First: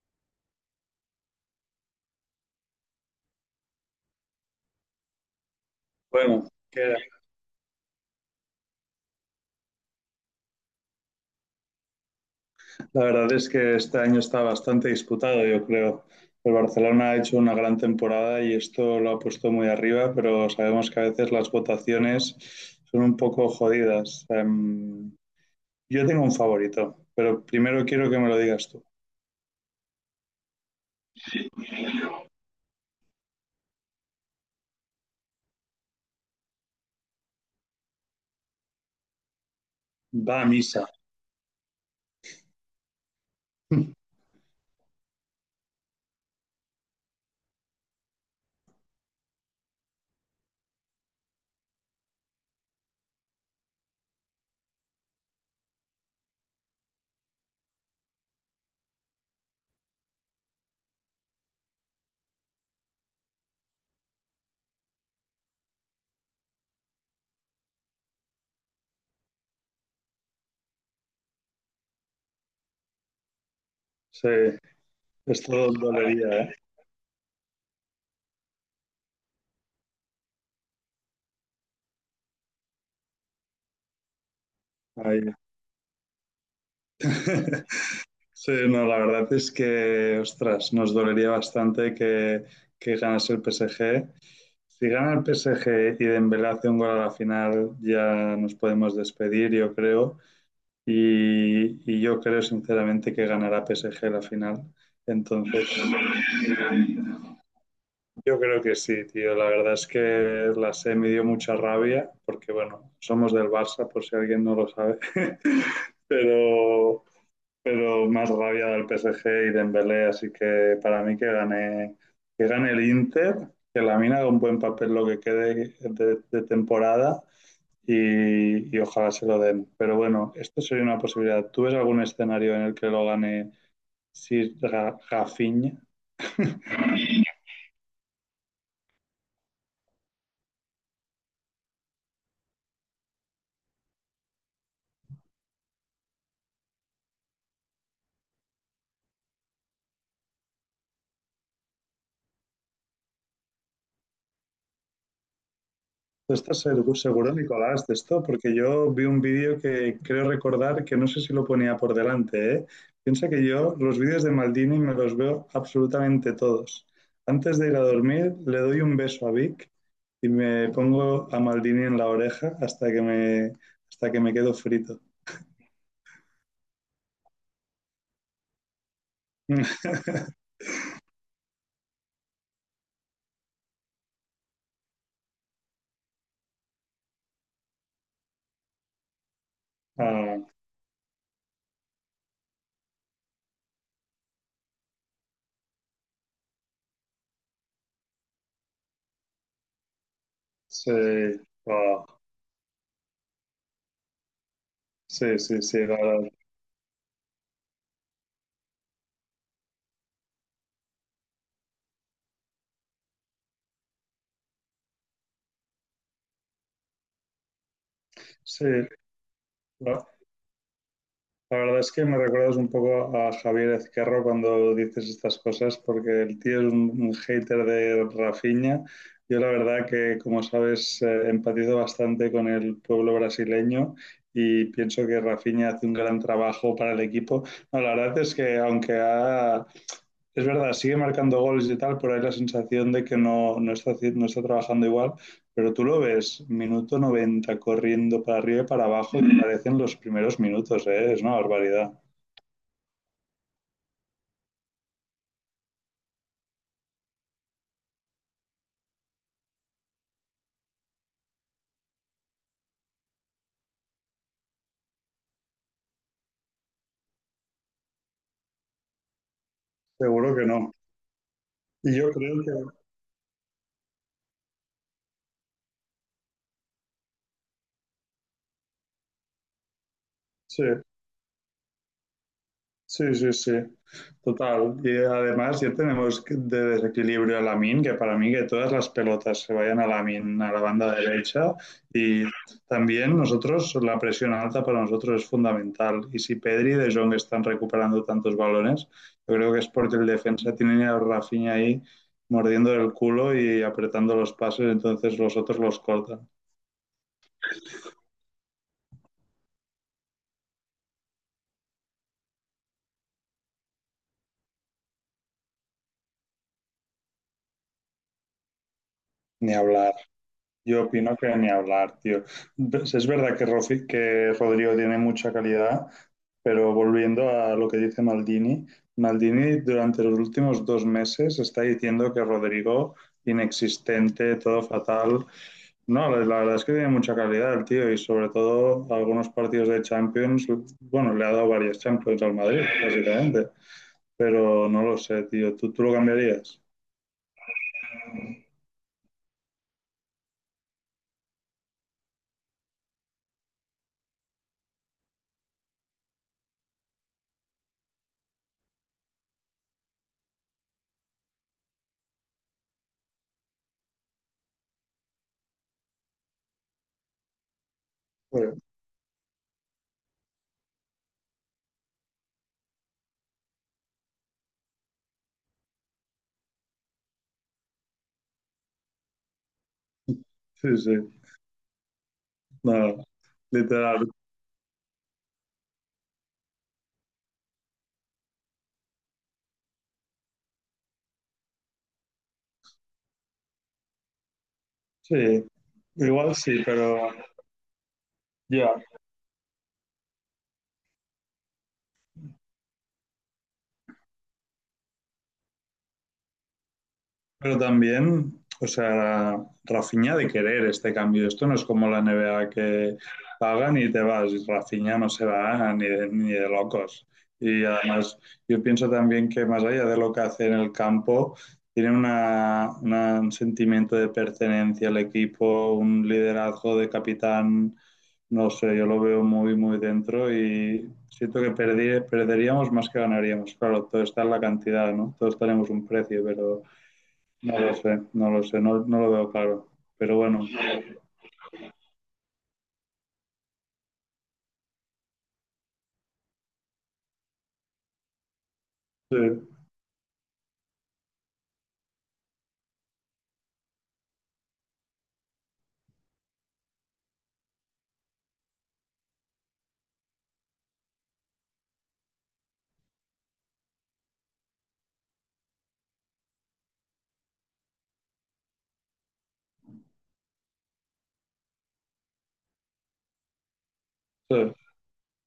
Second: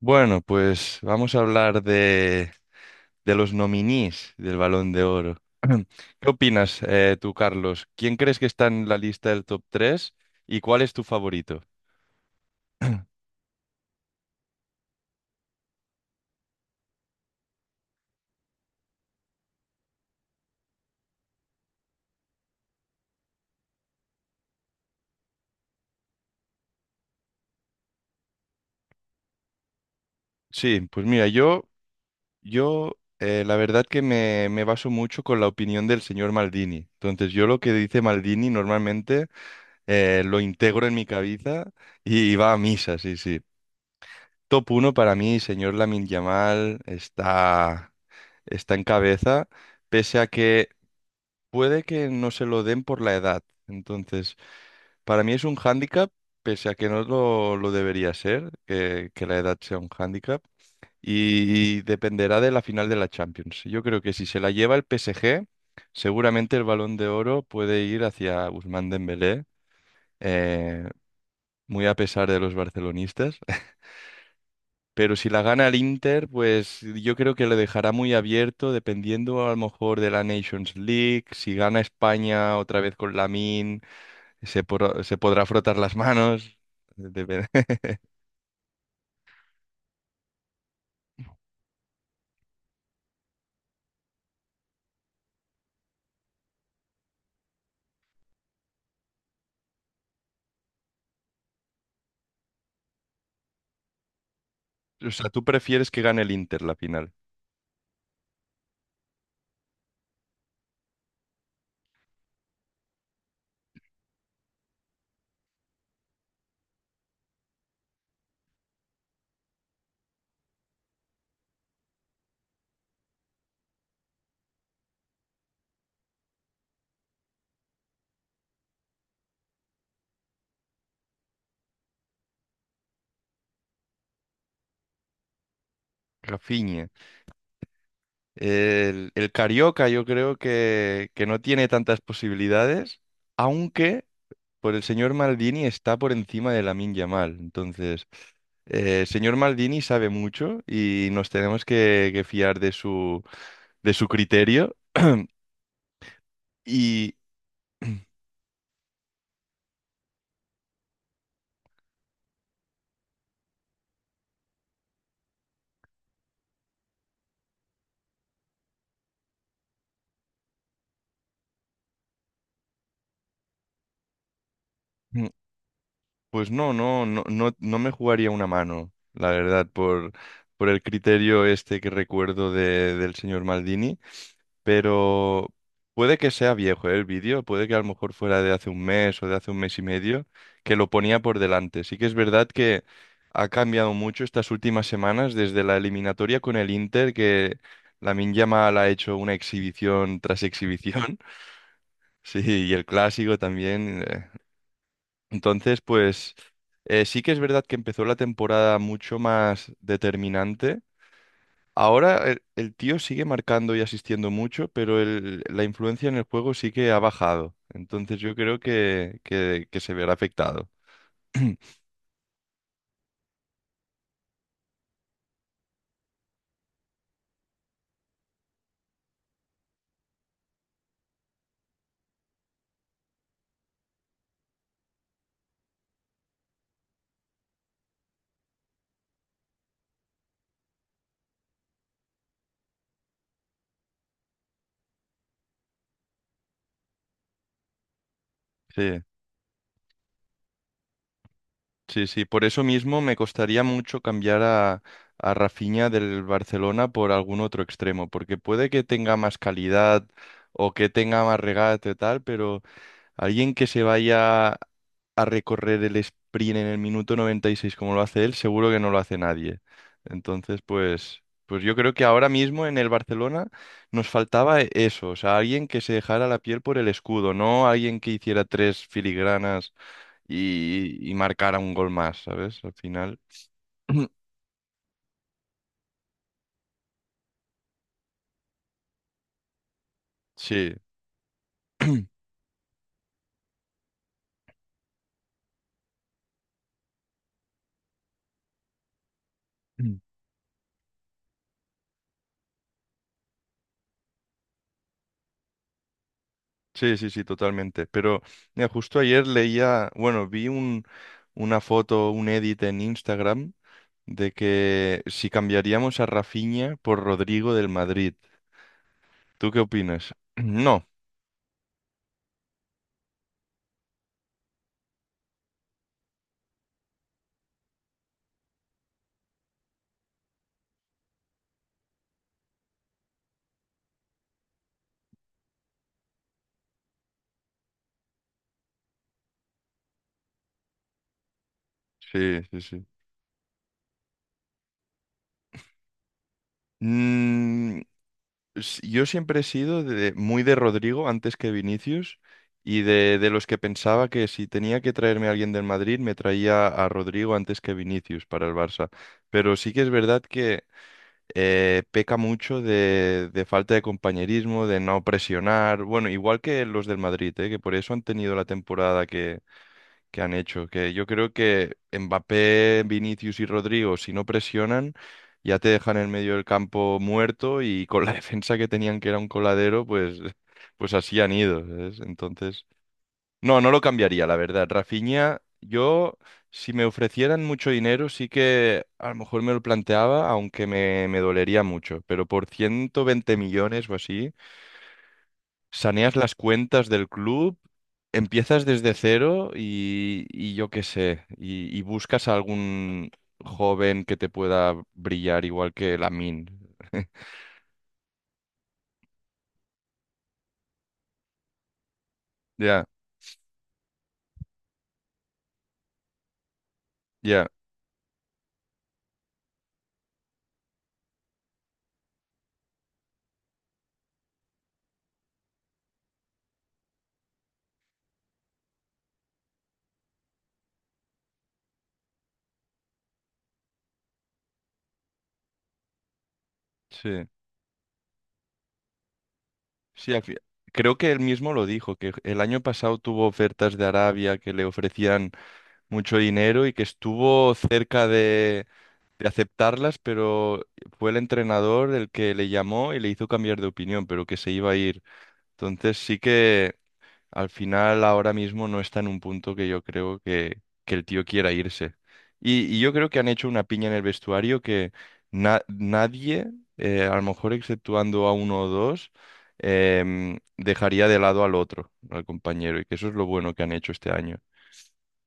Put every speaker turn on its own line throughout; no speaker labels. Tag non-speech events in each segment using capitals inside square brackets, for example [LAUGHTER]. Bueno, pues vamos a hablar de los nominees del Balón de Oro. [CLEARS THROAT] ¿Qué
Bueno,
opinas,
que
tú, Carlos? ¿Quién crees que está en la lista del top 3 y cuál es tu favorito?
la
[CLEARS THROAT]
verdad es que este año está bastante disputado, yo creo. El Barcelona ha hecho una gran temporada y esto lo ha puesto muy arriba, pero sabemos que a veces las votaciones son un poco jodidas. Yo tengo un favorito, pero primero quiero que me lo digas tú.
Sí, pues mira, yo, la verdad que me baso mucho con la opinión del señor Maldini. Entonces, yo lo que dice Maldini normalmente
Va
lo
a misa.
integro en mi cabeza y va a misa, sí, sí.
[LAUGHS]
Top uno para mí, señor Lamin Yamal, está en cabeza, pese a que puede que no se lo den por la edad. Entonces, para mí es un hándicap, pese a que no lo, lo debería ser, que la edad sea un hándicap, y dependerá de la final de la Champions. Yo creo que si se la lleva el PSG, seguramente el Balón de Oro puede ir hacia Ousmane Dembélé, eh, muy a pesar de los barcelonistas.
Sí,
Pero si la gana
esto
el
dolería,
Inter,
¿eh?
pues yo creo que le dejará muy abierto, dependiendo a lo mejor de la Nations League. Si gana España otra vez con Lamine, se
Ahí.
podrá frotar las manos. Dep-
[LAUGHS]
[LAUGHS]
Sí, no, la verdad es que, ostras, nos dolería bastante que, ganase el PSG. Si gana el PSG y Dembélé hace un gol a la final, ya nos podemos despedir, yo creo. Y yo creo sinceramente que ganará PSG la final.
O sea, tú
Entonces,
prefieres que gane el Inter la final.
yo creo que sí, tío. La verdad es que la sé me dio mucha rabia, porque bueno, somos del Barça, por si alguien no lo sabe. [LAUGHS] Pero, pero más rabia del PSG y Dembélé, así que para mí que gane el Inter, que la mina haga un buen papel lo que quede de temporada y ojalá se lo den. Pero bueno, esto sería una posibilidad. ¿Tú ves algún escenario en el que lo gane si Rafinha?
Rafinha. El Carioca yo creo que no tiene tantas posibilidades, aunque por el señor Maldini está por encima de Lamine Yamal. Entonces, el señor Maldini sabe mucho y nos tenemos que fiar de su criterio.
¿Tú estás seguro,
Y
seguro, Nicolás, de esto? Porque yo vi un vídeo que creo recordar que no sé si lo ponía por delante, ¿eh? Piensa que yo los vídeos de Maldini me los veo absolutamente todos. Antes de ir a dormir, le doy un beso a Vic y me pongo a Maldini en la oreja hasta que me quedo frito.
[CLEARS THROAT] Pues no me jugaría una mano, la verdad,
[LAUGHS]
por el criterio este que recuerdo del señor Maldini, pero puede que sea viejo, ¿eh? El vídeo, puede que a lo mejor fuera de hace un mes o de hace un mes y medio,
Ah,
que lo ponía por delante. Sí que es verdad que ha cambiado mucho estas últimas semanas desde la eliminatoria con el Inter, que Lamine Yamal ha hecho una exhibición tras
sí,
exhibición, [LAUGHS]
ah,
sí, y el clásico también.
sí, sí, sí,
Entonces,
la verdad.
pues sí que es verdad que empezó la temporada mucho más determinante. Ahora el tío sigue marcando y asistiendo mucho, pero la influencia en el juego sí que ha bajado. Entonces yo creo
Sí,
que se verá afectado.
la verdad
[CLEARS THROAT]
es que me recuerdas un poco a Javier Ezquerro cuando dices estas cosas, porque el tío es un hater de Rafinha. Yo la verdad que, como sabes, empatizo bastante con el pueblo brasileño y pienso que Rafinha hace un gran trabajo para el equipo. No, la verdad es que aunque es verdad, sigue marcando goles y tal, por ahí la sensación de que no está trabajando igual, pero tú lo ves, minuto 90 corriendo para arriba y para
Sí,
abajo y te parecen los primeros minutos, ¿eh? Es una barbaridad.
sí, sí. Por eso mismo me costaría mucho cambiar a Rafinha del Barcelona por algún otro extremo, porque puede que tenga más calidad o que tenga más regate y tal, pero alguien que se vaya a recorrer el sprint en el minuto 96 como lo hace él, seguro que no lo hace nadie.
Seguro que
Entonces,
no.
pues yo creo
Y
que
yo
ahora
creo que
mismo en el Barcelona nos faltaba eso, o sea, alguien que se dejara la piel por el escudo, no alguien que hiciera tres filigranas
sí.
y marcara un gol más, ¿sabes? Al
Sí,
final,
sí, sí,
[CLEARS THROAT]
total. Y además ya tenemos de desequilibrio a Lamin, que para mí que todas las pelotas se vayan a Lamin, a la
sí.
banda derecha. Y también nosotros, la presión alta para nosotros es fundamental. Y si Pedri y De Jong están recuperando tantos balones, yo creo que es porque
Mm.
el defensa tiene a Rafinha ahí mordiendo el culo y apretando los pases, entonces los otros los cortan.
Sí, sí, sí, totalmente. Pero mira, justo ayer leía, bueno, una foto, un edit en Instagram de que si cambiaríamos a Rafinha por Rodrigo del Madrid. ¿Tú
Ni
qué
hablar.
opinas? [CLEARS THROAT]
Yo
No,
opino que ni hablar, tío. Es verdad que, que Rodrigo tiene mucha calidad. Pero volviendo a lo que dice Maldini, Maldini durante los últimos 2 meses está diciendo que Rodrigo, inexistente, todo fatal. No, la verdad es que tiene mucha calidad el tío y sobre todo algunos partidos de Champions, bueno, le ha dado varias Champions al
sí, sí,
Madrid,
sí.
básicamente. Pero no lo sé, tío, ¿tú lo cambiarías?
Mm, yo siempre he sido muy de Rodrigo antes que Vinicius y de los que pensaba que si tenía que traerme a alguien del Madrid, me traía a Rodrigo antes que Vinicius para el Barça. Pero sí que es verdad que peca mucho de falta de compañerismo, de no presionar. Bueno, igual que los del Madrid, que por eso han tenido la
Bueno,
temporada que han hecho. Que yo creo que Mbappé, Vinicius y Rodrigo, si no presionan, ya te dejan en medio del campo muerto y con la [LAUGHS] defensa que tenían que era un coladero,
sí,
pues
sí,
así han ido, ¿sabes? Entonces,
no,
no, no lo
literal.
cambiaría, la verdad. Rafinha, yo, si me ofrecieran mucho dinero, sí que a lo mejor me lo planteaba, aunque me dolería mucho, pero por 120 millones o así
Sí,
saneas las
igual sí,
cuentas del
pero
club, empiezas
ya,
desde cero y yo qué sé, y buscas a algún joven que te pueda brillar igual que Lamine.
pero también, o sea, Rafinha ha de querer este cambio. Esto no es como la NBA
Ya,
que pagan y te vas. Rafinha no se va ni de locos.
ya,
Y además, yo pienso también que más allá de lo que hace en el campo, tiene una, un sentimiento de pertenencia al equipo, un liderazgo de capitán. No sé, yo lo veo muy, muy dentro y siento que perderíamos más que ganaríamos. Claro, todo está en la cantidad, ¿no? Todos tenemos un precio, pero
sí.
no lo sé, no lo sé, no, no lo veo claro.
Sí,
Pero bueno,
creo que él mismo lo dijo, que el año pasado tuvo ofertas de Arabia que le ofrecían mucho dinero y que estuvo cerca
sí,
de aceptarlas, pero fue el entrenador el que le llamó y le hizo cambiar de opinión, pero que se iba a ir. Entonces sí que... Al final, ahora mismo no está en un punto que yo creo que el tío quiera irse. Y yo creo que han hecho una piña en el vestuario que nadie, a lo mejor exceptuando a uno o dos, dejaría de lado al otro, al compañero. Y que eso es lo bueno que han hecho este año.
sí.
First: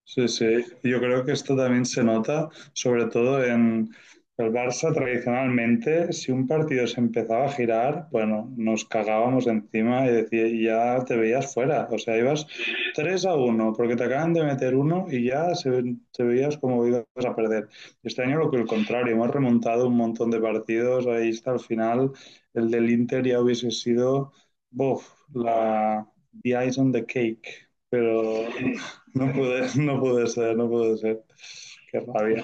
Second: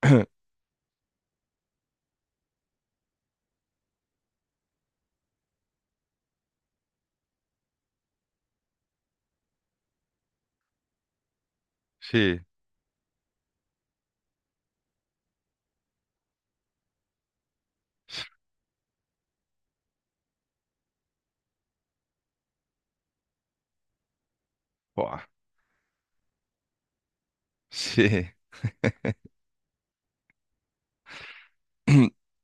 Sí, sí, yo creo que esto también se nota, sobre todo en el Barça tradicionalmente. Si un partido se empezaba a girar, bueno, nos cagábamos encima y decía, y ya te veías fuera, o sea,
Sí.
ibas 3-1 porque te acaban de meter uno y ya te veías como ibas a perder. Este año lo que el contrario, hemos remontado un montón de partidos, ahí está el final, el del Inter ya hubiese sido, buf,
Buah,
la, the ice on the cake,
sí.
pero... No puede, no puede ser, no puede ser. Qué
[CLEARS THROAT]
rabia.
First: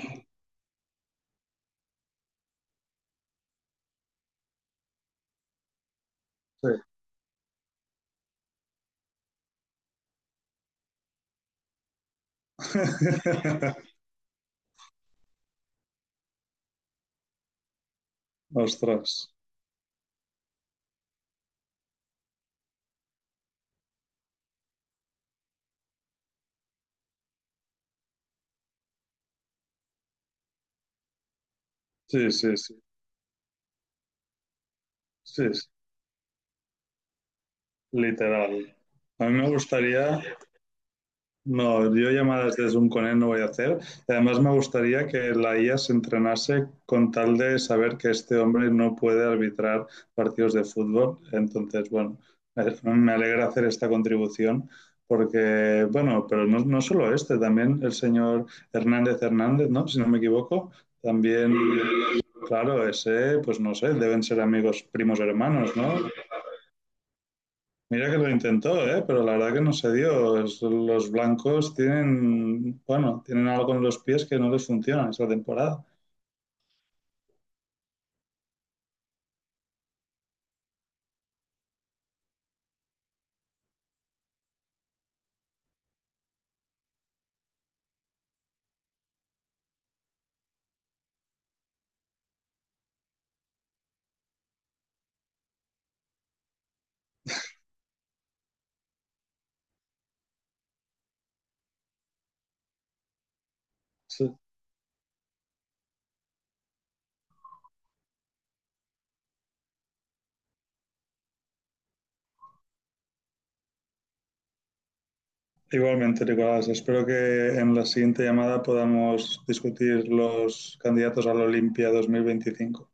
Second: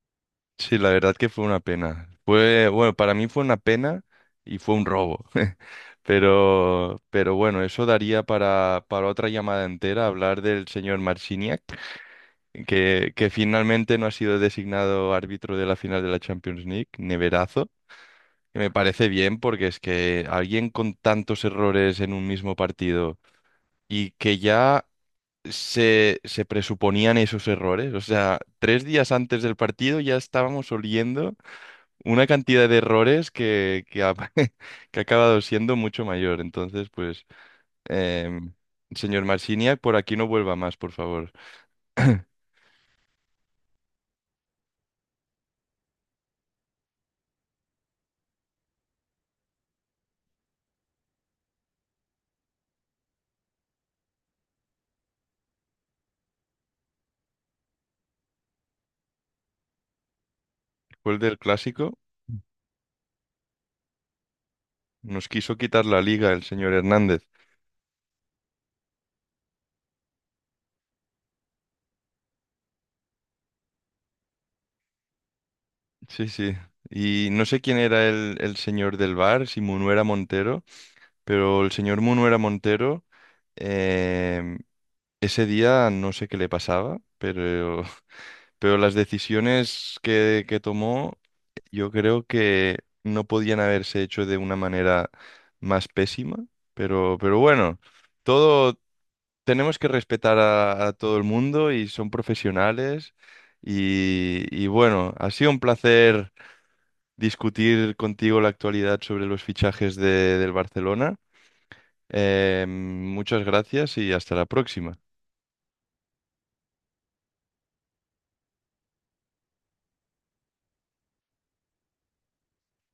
Sí, la verdad que fue una pena. Fue, bueno, para mí fue una pena y fue un robo. [LAUGHS]
Sí.
Pero bueno, eso daría para otra llamada entera hablar del señor Marciniak, que
[LAUGHS]
finalmente no ha sido designado árbitro de la final de la Champions League, neverazo. Que Me parece
Ostras.
bien porque es que alguien con tantos errores en un mismo partido y que ya se presuponían esos errores, o sea, tres días antes del partido ya estábamos oliendo una
Sí, sí,
cantidad
sí,
de errores [LAUGHS] que ha acabado
sí, sí.
siendo mucho mayor. Entonces, pues, em,
Literal.
señor
A mí me
Marciniak, por aquí
gustaría.
no vuelva más, por favor. [CLEARS THROAT]
No, yo llamadas de Zoom con él no voy a hacer. Además, me gustaría que la IA se entrenase con tal de saber que este hombre no puede arbitrar partidos de fútbol. Entonces, bueno, me alegra hacer esta contribución porque, bueno, pero no, no solo este, también el señor Hernández Hernández, ¿no? Si no me equivoco,
Después del
también,
clásico,
claro, ese, pues no sé, deben ser amigos primos
nos quiso
hermanos,
quitar
¿no?
la liga el señor Hernández.
Mira que lo intentó, ¿eh? Pero la verdad que no se dio. Es- los blancos tienen, bueno, tienen algo en los pies que no les funciona esta temporada.
Sí, sí. Y no sé quién era el señor del bar, si Munuera Montero, pero el señor Munuera Montero, em, ese día no sé qué le pasaba, pero las decisiones que tomó, yo creo que no podían haberse hecho de una manera más pésima. Pero bueno, todo tenemos que respetar a todo el mundo y son profesionales.
Sí.
Y bueno, ha sido un placer discutir contigo la actualidad sobre los fichajes del Barcelona. Muchas gracias y hasta la próxima.
Igualmente, Nicolás, espero que en la siguiente llamada podamos discutir los candidatos a la Olimpia 2025.